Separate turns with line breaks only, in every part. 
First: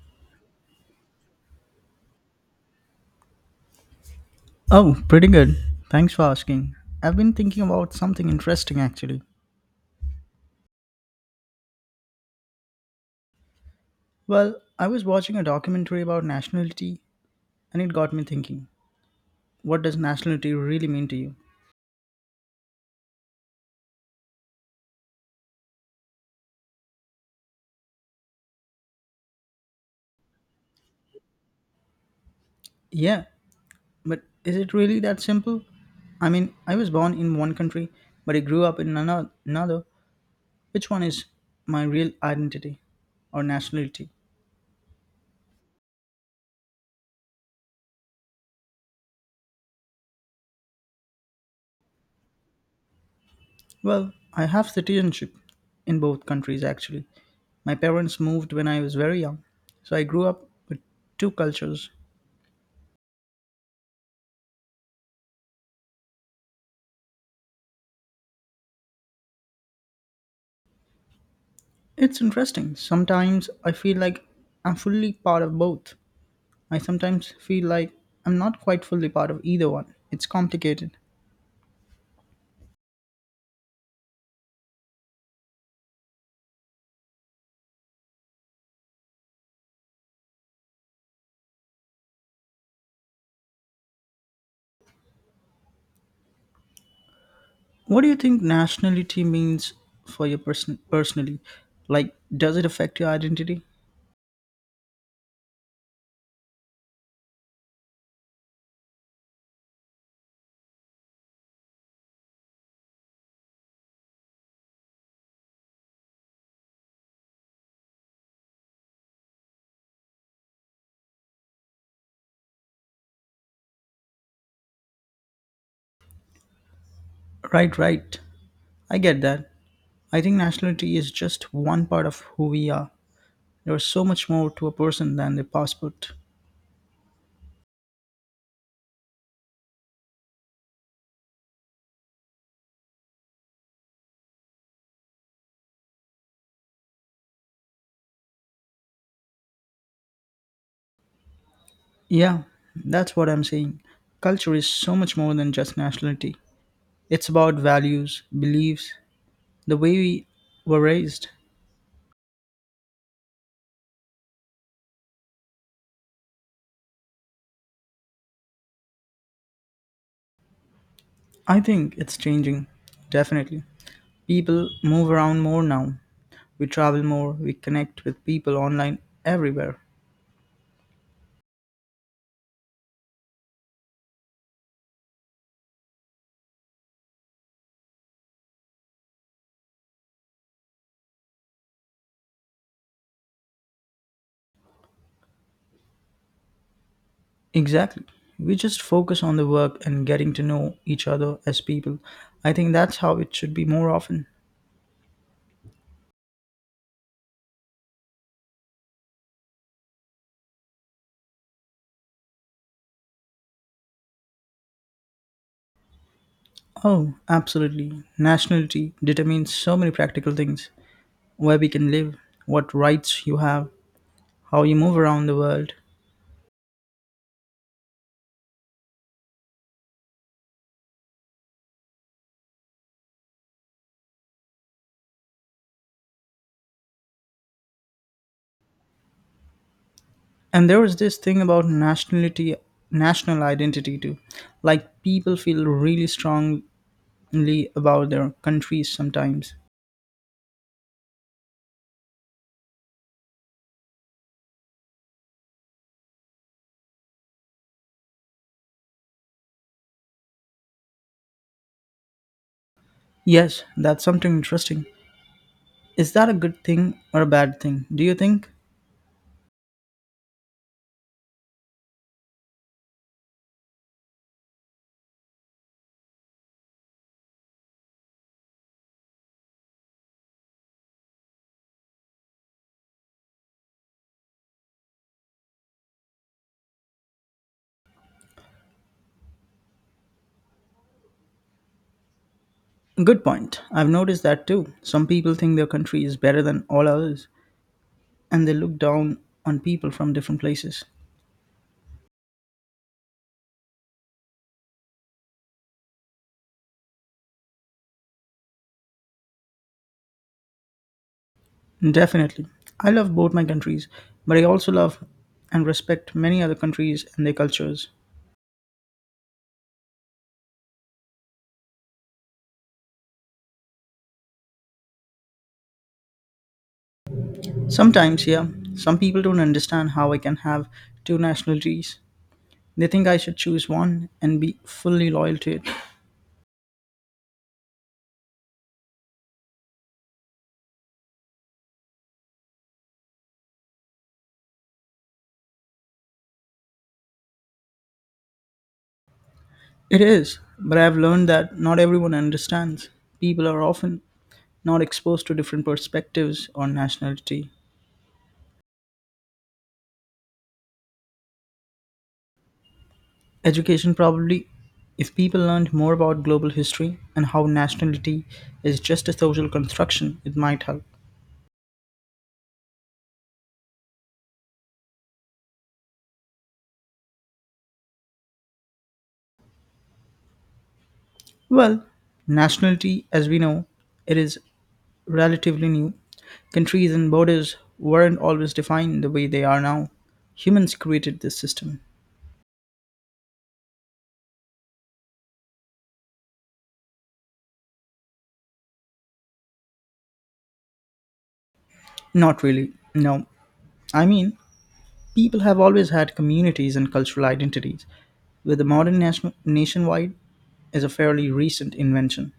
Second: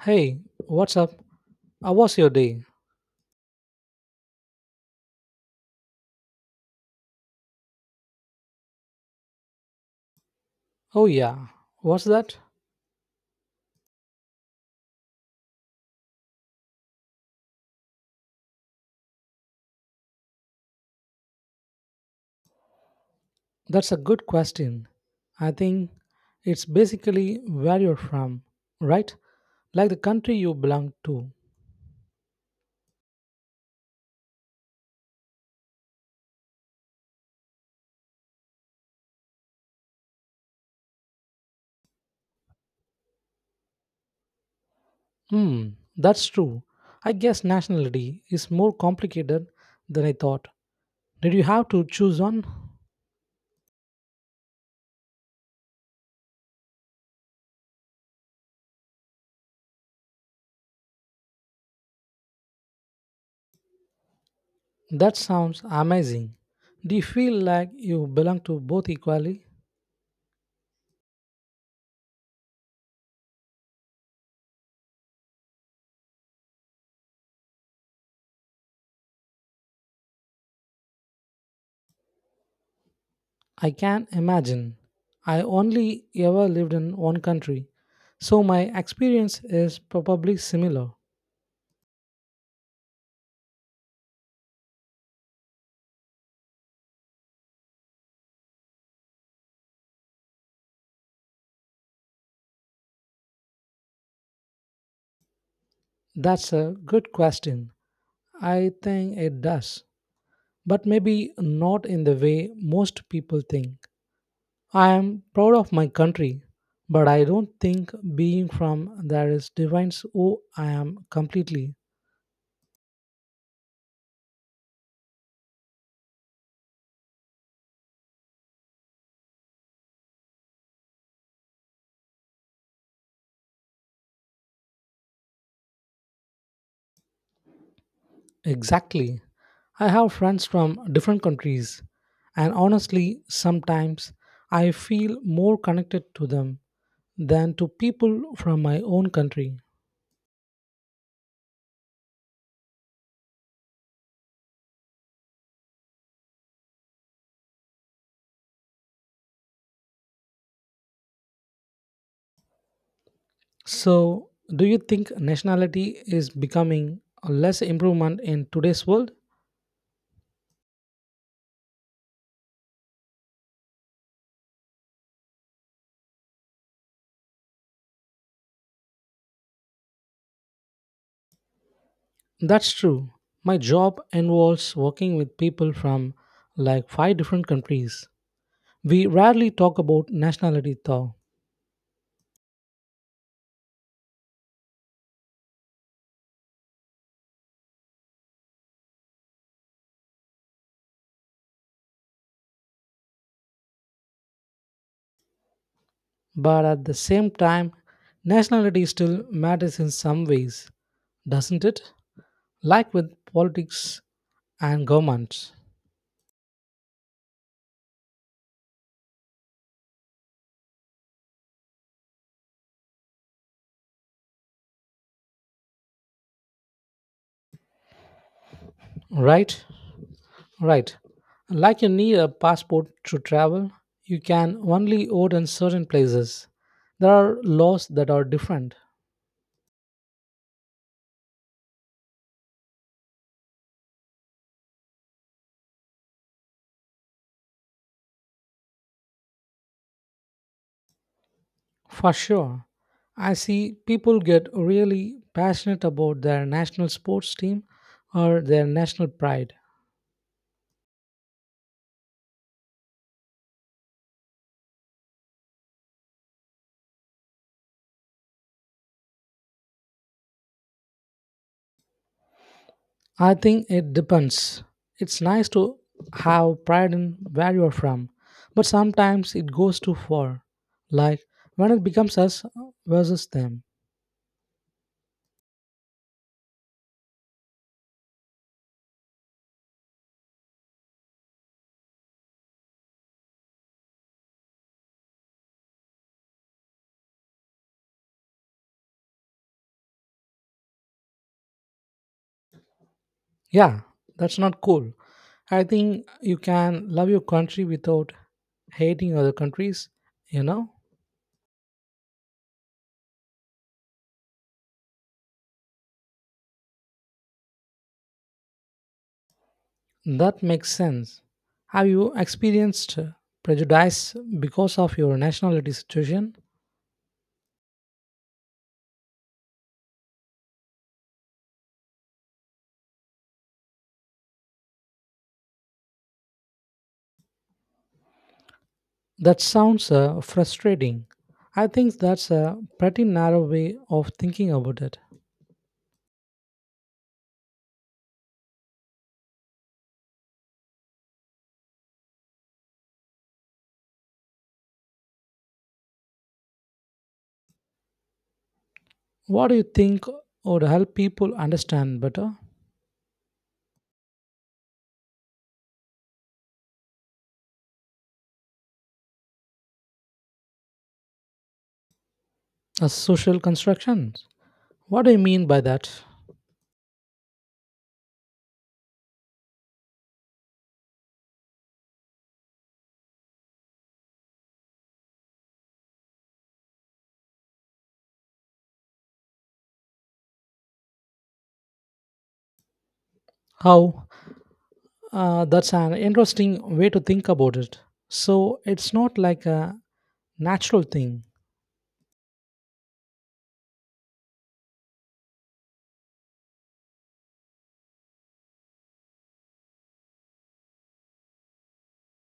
Hey, what's up? How was your day?
Oh, pretty good. Thanks for asking. I've been thinking about something interesting actually.
Oh, yeah. What's that?
Well, I was watching a documentary about nationality and it got me thinking. What does nationality really mean to you?
That's a good question. I think it's basically where you're from, right? Like the country you belong to.
Yeah, but is it really that simple? I mean, I was born in one country, but I grew up in another. Which one is my real identity or nationality?
Hmm, that's true. I guess nationality is more complicated than I thought. Did you have to choose one?
Well, I have citizenship in both countries actually. My parents moved when I was very young, so I grew up with two cultures.
That sounds amazing. Do you feel like you belong to both equally?
It's interesting. Sometimes I feel like I'm fully part of both. I sometimes feel like I'm not quite fully part of either one. It's complicated.
I can imagine. I only ever lived in one country, so my experience is probably similar.
What do you think nationality means for you personally? Like, does it affect your identity?
That's a good question. I think it does, but maybe not in the way most people think. I am proud of my country, but I don't think being from there is defines who I am completely.
Right, right. I get that. I think nationality is just one part of who we are. There's so much more to a person than their passport.
Exactly. I have friends from different countries, and honestly, sometimes I feel more connected to them than to people from my own country.
Yeah, that's what I'm saying. Culture is so much more than just nationality. It's about values, beliefs, the way we were raised.
So, do you think nationality is becoming a less improvement in today's world?
I think it's changing, definitely. People move around more now. We travel more, we connect with people online everywhere.
That's true. My job involves working with people from like 5 different countries. We rarely talk about nationality though,
Exactly. We just focus on the work and getting to know each other as people. I think that's how it should be more often.
but at the same time, nationality still matters in some ways, doesn't it? Like with politics and governments.
Oh, absolutely. Nationality determines so many practical things: where we can live, what rights you have, how you move around the world.
Right? Right. Like you need a passport to travel, you can only vote in certain places. There are laws that are different.
And there was this thing about nationality, national identity too, like people feel really strongly about their countries sometimes.
For sure. I see people get really passionate about their national sports team or their national pride.
Yes, that's something interesting. Is that a good thing or a bad thing, do you think?
I think it depends. It's nice to have pride in where you're from, but sometimes it goes too far. Like when it becomes us versus them.
Good point. I've noticed that too. Some people think their country is better than all others, and they look down on people from different places.
Yeah, that's not cool. I think you can love your country without hating other countries, you know?
Definitely. I love both my countries, but I also love and respect many other countries and their cultures.
That makes sense. Have you experienced prejudice because of your nationality situation?
Sometimes, yeah, some people don't understand how I can have two nationalities. They think I should choose one and be fully loyal to it.
That sounds frustrating. I think that's a pretty narrow way of thinking about it.
It is, but I've learned that not everyone understands. People are often not exposed to different perspectives on nationality.
What do you think would help people understand better?
Education probably, if people learned more about global history and how nationality is just a social construction, it might help.
A social constructions. What do you mean by that?
Well, nationality, as we know, it is relatively new. Countries and borders weren't always defined the way they are now. Humans created this system.
How? That's an interesting way to think about it. So it's not like a natural thing.
Not really, no. I mean, people have always had communities and cultural identities, but the modern nationwide is a fairly recent invention.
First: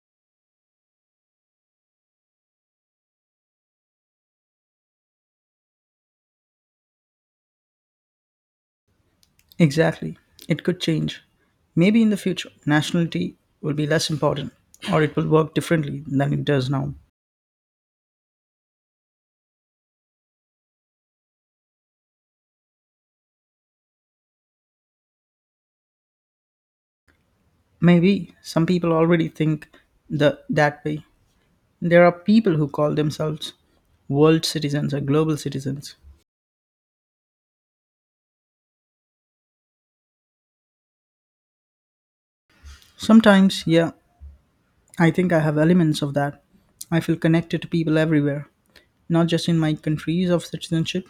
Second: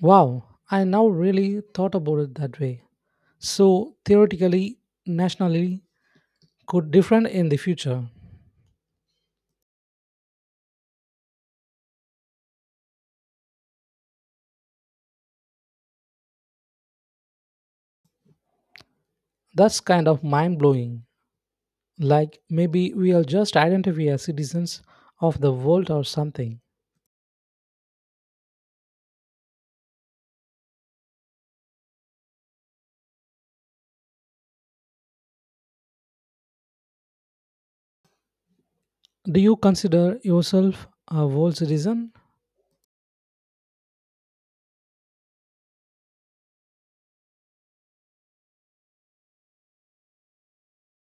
Wow, I now really thought about it that way. So theoretically, nationally, could different in the future.
Exactly. It could change. Maybe in the future, nationality will be less important, or it will work differently than it does now.
That's kind of mind blowing. Like maybe we'll just identify as citizens of the world or something.
Maybe some people already think that way. There are people who call themselves world citizens or global citizens.
Do you consider yourself a world citizen?
Sometimes, yeah, I think I have elements of that. I feel connected to people everywhere, not just in my countries of citizenship.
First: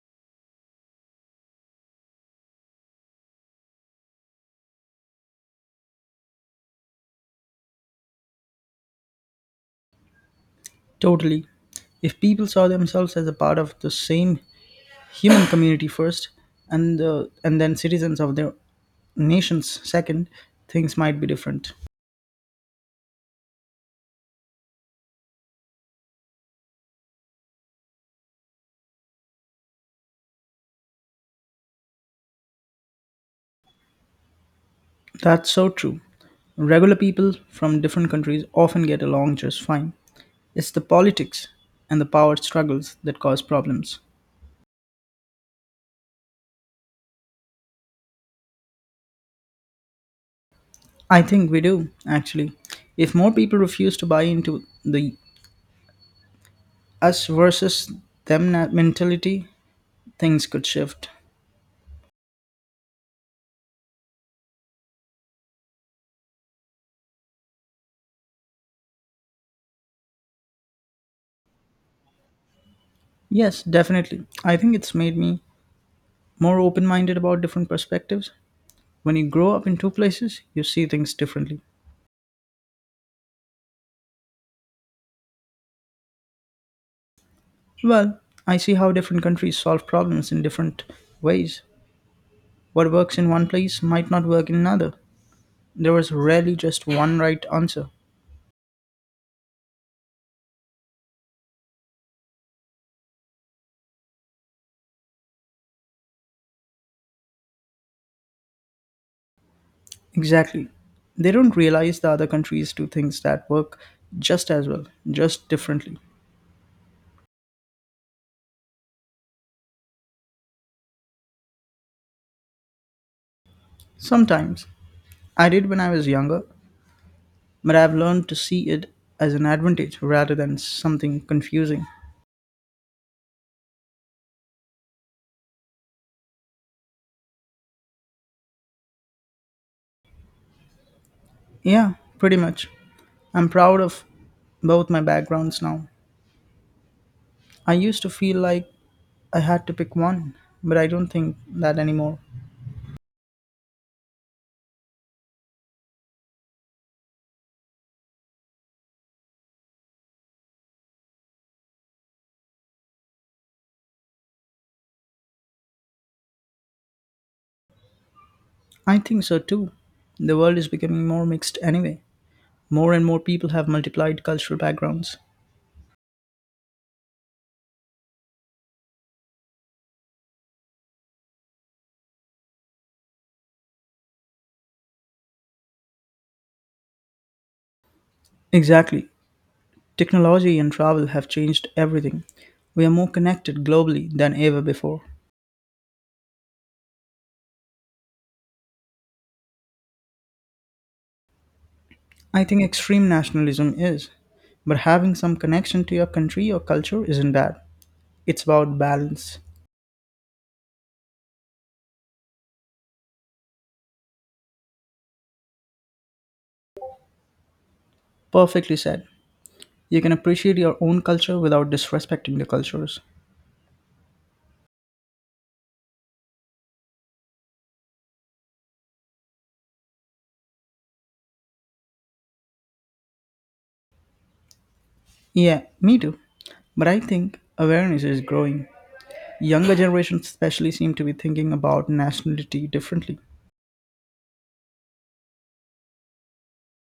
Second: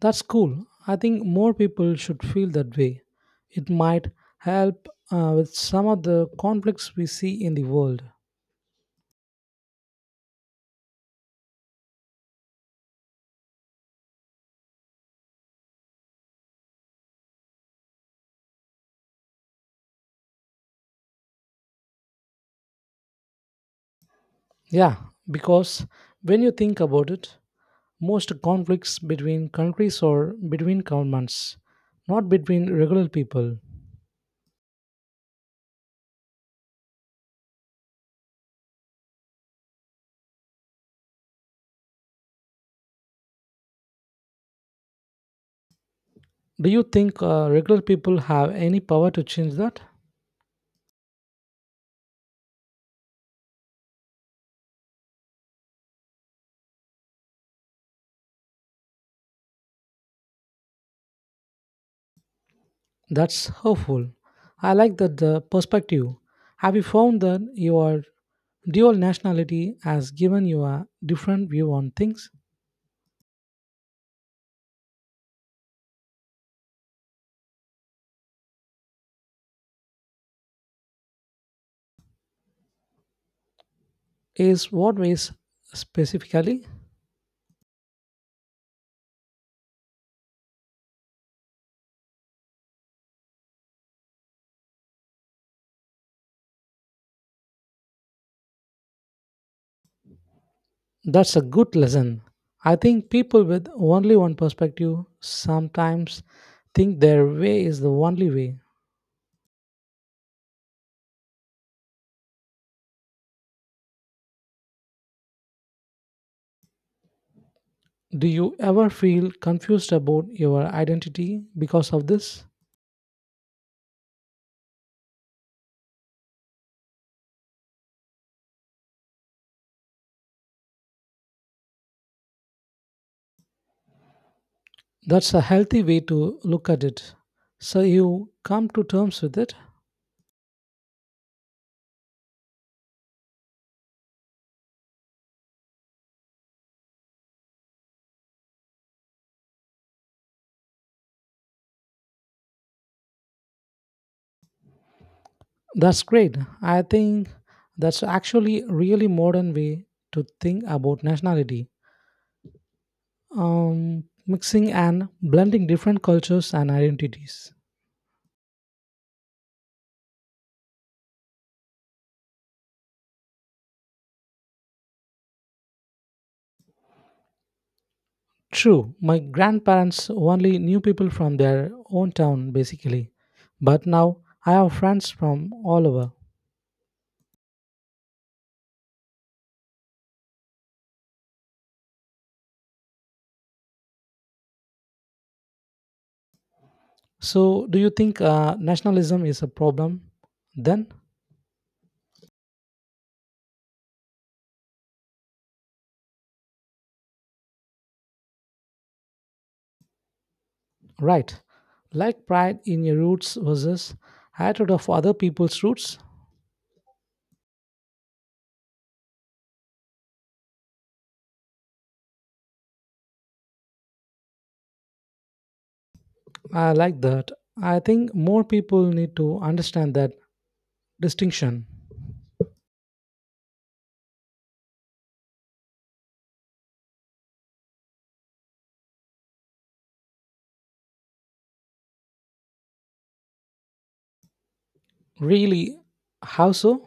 That's cool. I think more people should feel that way. It might help with some of the conflicts we see in the world.
Totally. If people saw themselves as a part of the same human community first, and then citizens of their nations second, things might be different.
Yeah, because when you think about it, most conflicts between countries or between governments, not between regular people.
That's so true. Regular people from different countries often get along just fine. It's the politics and the power struggles that cause problems.
Do you think regular people have any power to change that?
I think we do, actually. If more people refuse to buy into the us versus mentality, things could shift.
That's hopeful. I like that the perspective. Have you found that your dual nationality has given you a different view on things?
Yes, definitely. I think it's made me more open minded about different perspectives. When you grow up in two places, you see things differently.
Is what ways specifically?
Well, I see how different countries solve problems in different ways. What works in one place might not work in another. There was rarely just one right answer.
That's a good lesson. I think people with only one perspective sometimes think their way is the only way.
Exactly. They don't realize the other countries do things that work just as well, just differently.
Do you ever feel confused about your identity because of this?
Sometimes. I did when I was younger, but I've learned to see it as an advantage rather than something confusing.
That's a healthy way to look at it. So you come to terms with it.
Yeah, pretty much. I'm proud of both my backgrounds now. I used to feel like I had to pick one, but I don't think that anymore.
That's great. I think that's actually a really modern way to think about nationality, mixing and blending different cultures and identities.
I think so too. The world is becoming more mixed anyway. More and more people have multiplied cultural backgrounds.
True, my grandparents only knew people from their own town basically, but now I have friends from all over.
Exactly. Technology and travel have changed everything. We are more connected globally than ever before.
So, do you think nationalism is a problem then?
I think extreme nationalism is, but having some connection to your country or culture isn't bad. It's about balance.
Right, like pride in your roots versus hatred of other people's roots.
Perfectly said. You can appreciate your own culture without disrespecting the cultures.
I like that. I think more people need to understand that distinction.
Yeah, me too. But I think awareness is growing. Younger generations, especially, seem to be thinking about nationality differently.
Really, how so?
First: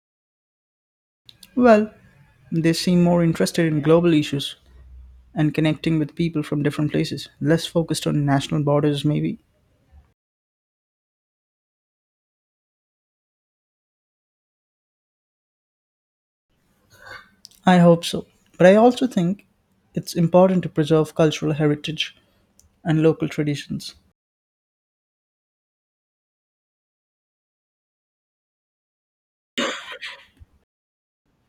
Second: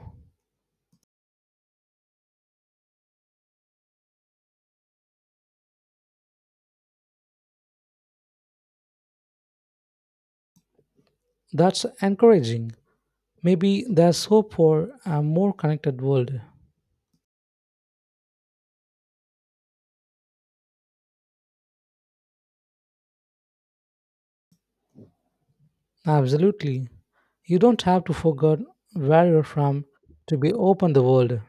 Well, they seem more interested in global issues and connecting with people from different places, less focused on national borders, maybe.
That's encouraging. Maybe there's hope for a more connected world.
I hope so. But I also think it's important to preserve cultural heritage and local traditions.
Absolutely. You don't have to forget where you're from to be open the world.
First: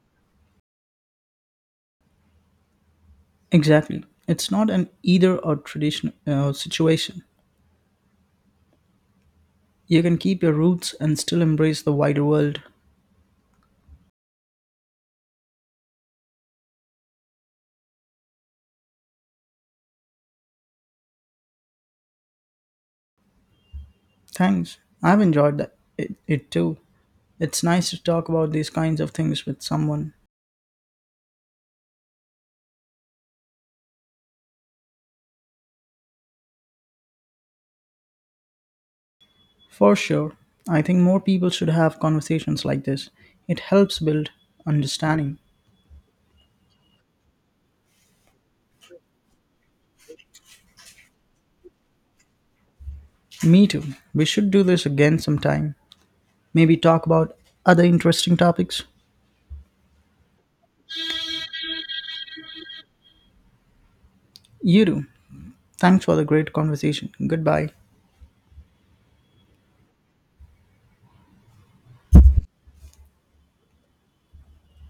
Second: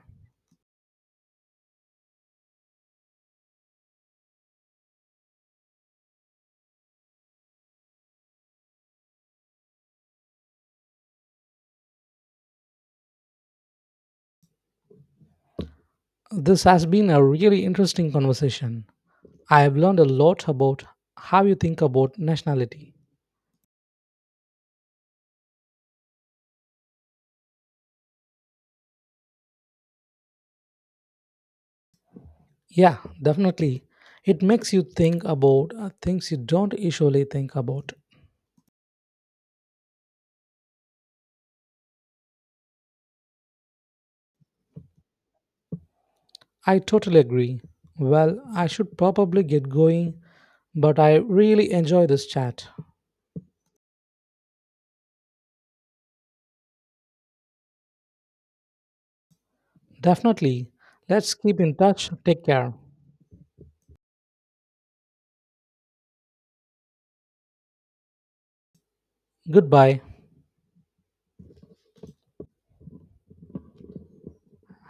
Exactly. It's not an either or tradition situation. You can keep your roots and still embrace the wider world.
This has been a really interesting conversation. I have learned a lot about how you think about nationality.
Thanks. I've enjoyed it too. It's nice to talk about these kinds of things with someone.
Yeah, definitely. It makes you think about things you don't usually think about.
For sure. I think more people should have conversations like this. It helps build understanding.
I totally agree. Well, I should probably get going, but I really enjoy this chat.
Me too. We should do this again sometime. Maybe talk about other interesting topics.
Definitely. Let's keep in touch. Take care.
You do. Thanks for the great conversation. Goodbye.
Goodbye.